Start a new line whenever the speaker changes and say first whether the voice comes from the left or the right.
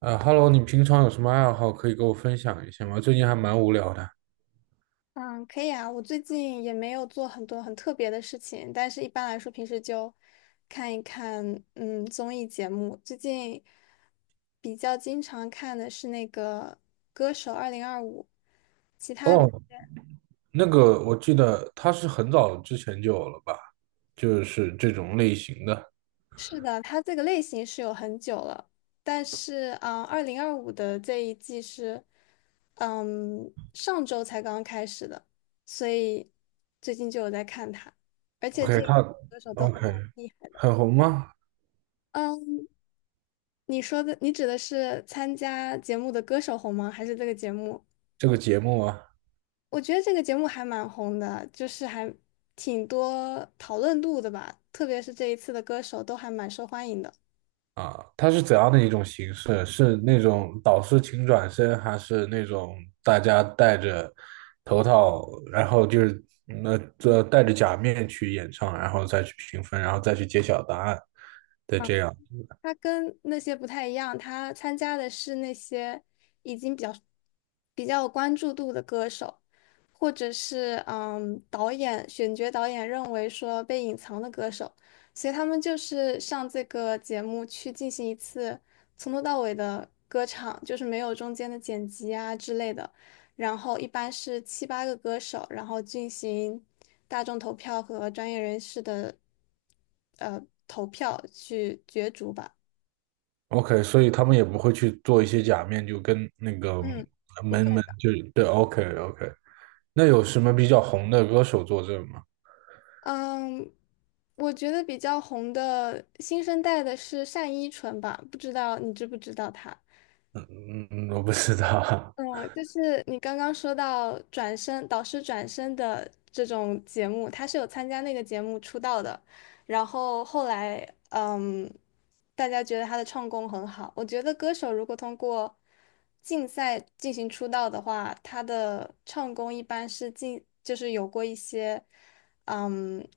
right: Hello，你平常有什么爱好可以跟我分享一下吗？最近还蛮无聊的。
left: 嗯，可以啊。我最近也没有做很多很特别的事情，但是一般来说，平时就看一看综艺节目。最近比较经常看的是那个《歌手二零二五》，其他的。
right: 哦，那个我记得他是很早之前就有了吧，就是这种类型的。
left: 是的，它这个类型是有很久了，但是啊二零二五的这一季是上周才刚刚开始的，所以最近就有在看它，而且这
right: OK，
left: 一季
right: 他
left: 歌手都还
right: OK
left: 蛮厉害的。
right: 很红吗？
left: 嗯。你指的是参加节目的歌手红吗？还是这个节目？
right: 这个节目啊。
left: 我觉得这个节目还蛮红的，就是还挺多讨论度的吧，特别是这一次的歌手都还蛮受欢迎的。
right: 啊，它是怎样的一种形式？是那种导师请转身，还是那种大家戴着头套，然后就是戴着假面去演唱，然后再去评分，然后再去揭晓答案的这样？
left: 他跟那些不太一样，他参加的是那些已经比较有关注度的歌手，或者是选角导演认为说被隐藏的歌手，所以他们就是上这个节目去进行一次从头到尾的歌唱，就是没有中间的剪辑啊之类的。然后一般是七八个歌手，然后进行大众投票和专业人士的呃投票去角逐吧。
right: OK，所以他们也不会去做一些假面，就跟那个
left: 嗯，不
right: 门
left: 会
right: 门
left: 的。
right: 就对，OK OK。那有什么比较红的歌手作证吗？
left: 嗯，我觉得比较红的新生代的是单依纯吧，不知道你知不知道她？
right: 嗯嗯嗯，我不知道。
left: 嗯，就是你刚刚说到导师转身的这种节目，她是有参加那个节目出道的，然后后来嗯，大家觉得她的唱功很好。我觉得歌手如果通过竞赛进行出道的话，她的唱功一般是就是有过一些。嗯，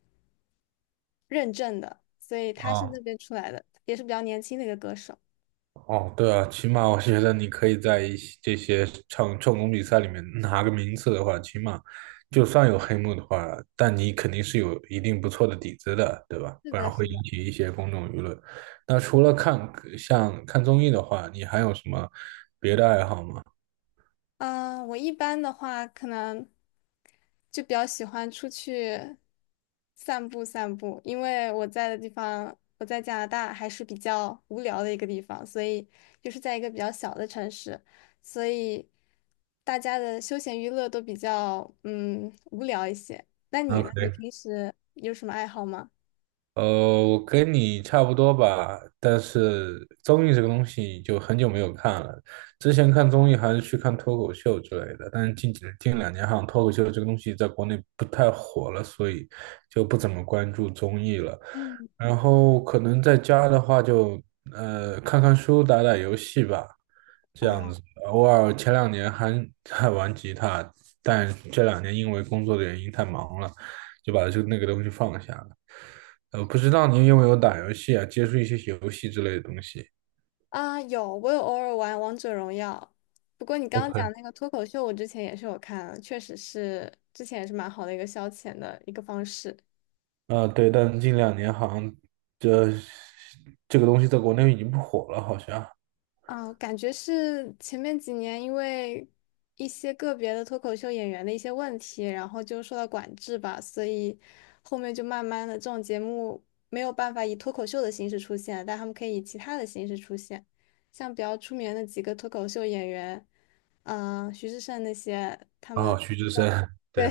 left: 认证的，所以他是
right: 啊
left: 那边出来的，也是比较年轻的一个歌手。
right: 哦，对啊，起码我觉得你可以在这些唱功比赛里面拿个名次的话，起码就算有黑幕的话，但你肯定是有一定不错的底子的，对吧？
left: 是
right: 不然
left: 的，
right: 会
left: 是
right: 引
left: 的。
right: 起一些公众舆论。那除了像看综艺的话，你还有什么别的爱好吗？
left: 啊、我一般的话，可能就比较喜欢出去散步散步，因为我在的地方，我在加拿大还是比较无聊的一个地方，所以就是在一个比较小的城市，所以大家的休闲娱乐都比较无聊一些。那你
right: 那
left: 呢？
right: 肯
left: 你
right: 定。
left: 平时有什么爱好吗？
right: 呃，我跟你差不多吧，但是综艺这个东西就很久没有看了。之前看综艺还是去看脱口秀之类的，但是近两年好像脱口秀这个东西在国内不太火了，所以就不怎么关注综艺了。
left: 嗯，
right: 然后可能在家的话就看看书、打打游戏吧，这样子。
left: 啊。
right: 偶尔前两年还 还玩吉他，但这两年因为工作的原因太忙了，就把这那个东西放下了。不知道您有没有打游戏啊？接触一些游戏之类的东西。
left: 啊，有，我有偶尔玩王者荣耀。不过你刚刚讲
right: OK。
left: 那个脱口秀，我之前也是有看，确实是之前也是蛮好的一个消遣的一个方式。
right: 啊，对，但近两年好像这这个东西在国内已经不火了，好像。
left: 啊，感觉是前面几年因为一些个别的脱口秀演员的一些问题，然后就受到管制吧，所以后面就慢慢的这种节目没有办法以脱口秀的形式出现，但他们可以以其他的形式出现，像比较出名的几个脱口秀演员。啊、徐志胜那些，他
right: 啊，
left: 们
right: 徐志胜，
left: 对，
right: 对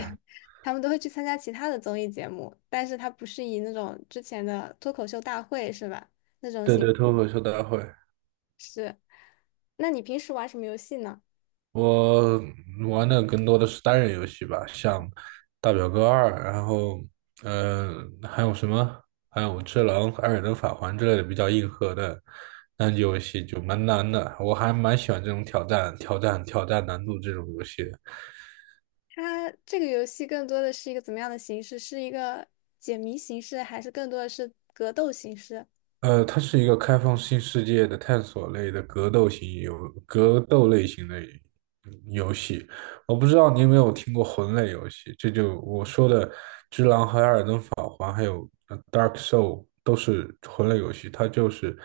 left: 他们都会去参加其他的综艺节目，但是他不是以那种之前的脱口秀大会是吧？那种
right: 对对，脱口秀大会。
left: 是。那你平时玩什么游戏呢？
right: 我玩的更多的是单人游戏吧，像《大表哥二》，然后还有什么？还有《只狼》《二尔登法环》之类的比较硬核的单机游戏，就蛮难的。我还蛮喜欢这种挑战难度这种游戏的。
left: 它这个游戏更多的是一个怎么样的形式？是一个解谜形式，还是更多的是格斗形式？
right: 它是一个开放性世界的探索类的格斗类型的游戏。我不知道你有没有听过魂类游戏，这就我说的《只狼》和《艾尔登法环》，还有《Dark Soul》都是魂类游戏。它就是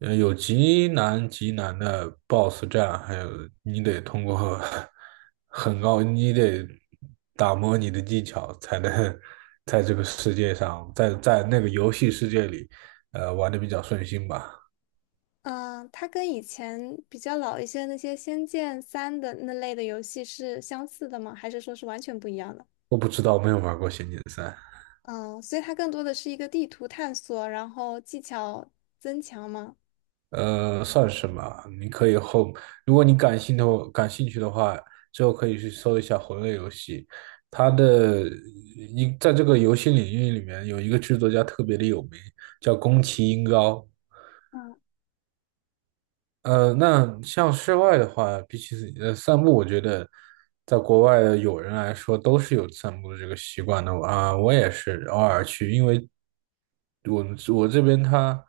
right: 有极难的 BOSS 战，还有你得通过 很高，你得打磨你的技巧才能在这个世界上，在那个游戏世界里。玩的比较顺心吧。
left: 嗯，它跟以前比较老一些那些《仙剑三》的那类的游戏是相似的吗？还是说是完全不一样的？
right: 我不知道，没有玩过《仙剑三》，
left: 嗯，所以它更多的是一个地图探索，然后技巧增强吗？
right: 算是吧。你可以后，如果你感兴趣的话，之后可以去搜一下魂类游戏。它的一在这个游戏领域里面有一个制作家特别的有名，叫宫崎英高。
left: 嗯。
right: 那像室外的话，比起散步，我觉得在国外的友人来说都是有散步的这个习惯的啊。我也是偶尔去，因为我这边它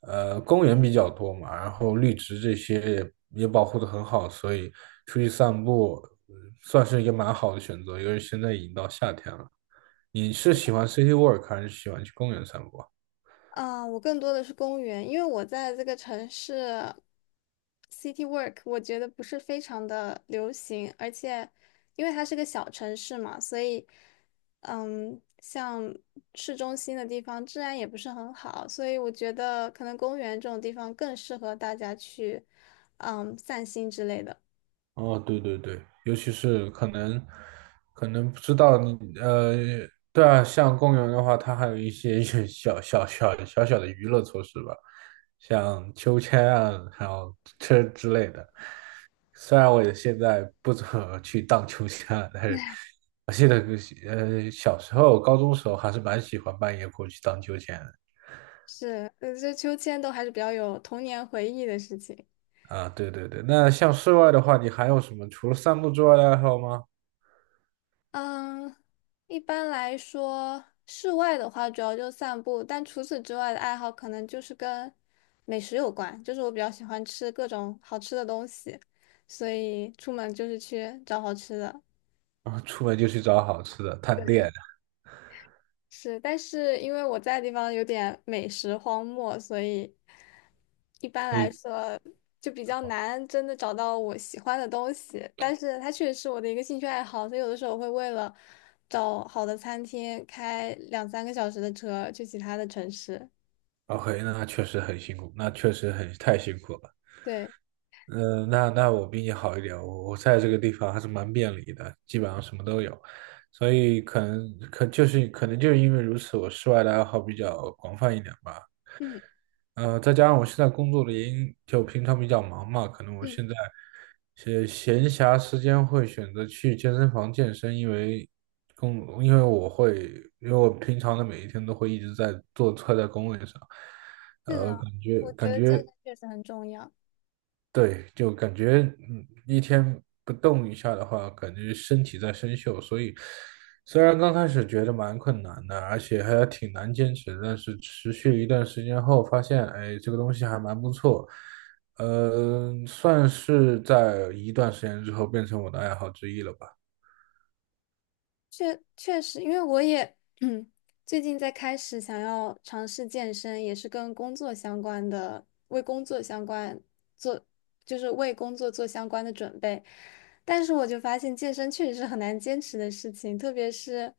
right: 呃公园比较多嘛，然后绿植这些也保护的很好，所以出去散步呃算是一个蛮好的选择。因为现在已经到夏天了，你是喜欢 city walk 还是喜欢去公园散步啊？
left: 啊，我更多的是公园，因为我在这个城市，city work，我觉得不是非常的流行，而且因为它是个小城市嘛，所以，像市中心的地方治安也不是很好，所以我觉得可能公园这种地方更适合大家去，散心之类的。
right: 哦，对对对，尤其是可能不知道你呃，对啊，像公园的话，它还有一些 小小小小小的娱乐措施吧，像秋千啊，还有车之类的。虽然我也现在不怎么去荡秋千了，但是我记得小时候、高中时候还是蛮喜欢半夜过去荡秋千的。
left: 是，这秋千都还是比较有童年回忆的事情。
right: 啊，对对对，那像室外的话，你还有什么除了散步之外的爱好吗？
left: 嗯，一般来说，室外的话主要就散步，但除此之外的爱好可能就是跟美食有关，就是我比较喜欢吃各种好吃的东西，所以出门就是去找好吃的。
right: 啊，出门就去找好吃的探
left: 对。
right: 店。
left: 是，但是因为我在的地方有点美食荒漠，所以一般
right: 哎
left: 来说就比较难真的找到我喜欢的东西。但是它确实是我的一个兴趣爱好，所以有的时候会为了找好的餐厅开两三个小时的车去其他的城市。
right: ，OK，那确实很太辛苦了。
left: 对，
right: 嗯、那我比你好一点，我在这个地方还是蛮便利的，基本上什么都有，所以可能就是因为如此，我室外的爱好比较广泛一点吧。
left: 嗯
right: 再加上我现在工作的原因，就平常比较忙嘛，可能我
left: 嗯，
right: 现在闲暇时间会选择去健身房健身，因为工，因为我会，因为我平常的每一天都会一直坐在工位上，
left: 是的，我觉
right: 感
left: 得健
right: 觉
left: 身确实很重要。
right: 对，就感觉一天不动一下的话，感觉身体在生锈，所以虽然刚开始觉得蛮困难的，而且还挺难坚持的，但是持续一段时间后，发现哎，这个东西还蛮不错，算是在一段时间之后变成我的爱好之一了吧。
left: 确实，因为我也嗯，最近在开始想要尝试健身，也是跟工作相关的，为工作相关做，就是为工作做相关的准备。但是我就发现健身确实是很难坚持的事情，特别是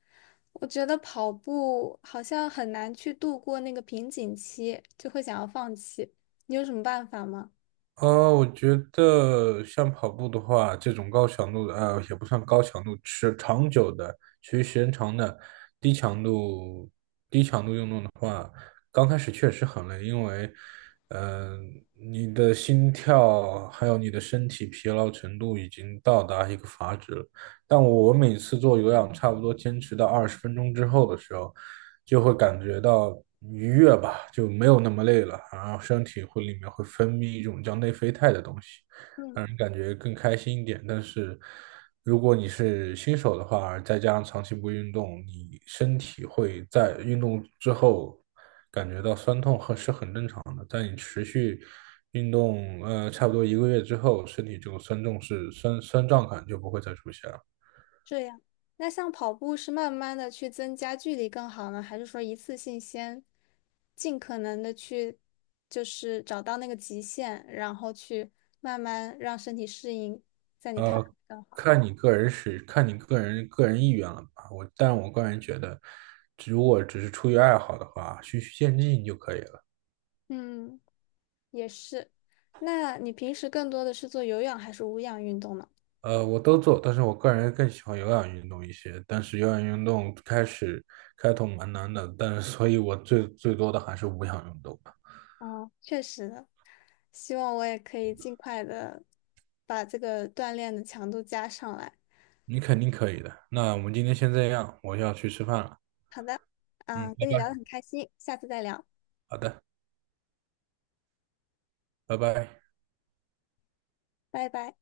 left: 我觉得跑步好像很难去度过那个瓶颈期，就会想要放弃。你有什么办法吗？
right: 我觉得像跑步的话，这种高强度的，也不算高强度，持续时间长的，低强度、低强度运动的话，刚开始确实很累，因为，嗯，你的心跳还有你的身体疲劳程度已经到达一个阀值了。但我每次做有氧，差不多坚持到20分钟之后的时候，就会感觉到愉悦吧，就没有那么累了，然后身体会里面会分泌一种叫内啡肽的东西，
left: 嗯。
right: 让人感觉更开心一点。但是如果你是新手的话，再加上长期不运动，你身体会在运动之后感觉到酸痛和是很正常的。在你持续运动，差不多一个月之后，身体这种酸痛是酸酸胀感就不会再出现了。
left: 这样，那像跑步是慢慢的去增加距离更好呢，还是说一次性先尽可能的去，就是找到那个极限，然后去慢慢让身体适应，在你看来
right: 呃，
left: 更好？
right: 看你个人意愿了吧。但我个人觉得，如果只是出于爱好的话，循序渐进就可以了。
left: 嗯，也是。那你平时更多的是做有氧还是无氧运动呢？
right: 我都做，但是我个人更喜欢有氧运动一些。但是有氧运动开头蛮难的，但是所以我最多的还是无氧运动吧。
left: 啊，确实的，希望我也可以尽快的把这个锻炼的强度加上来。
right: 你肯定可以的。那我们今天先这样，我要去吃饭了。
left: 好的，
right: 嗯，
left: 啊，
right: 拜
left: 跟你聊得
right: 拜。
left: 很开心，下次再聊，
right: 好的，拜拜。
left: 拜拜。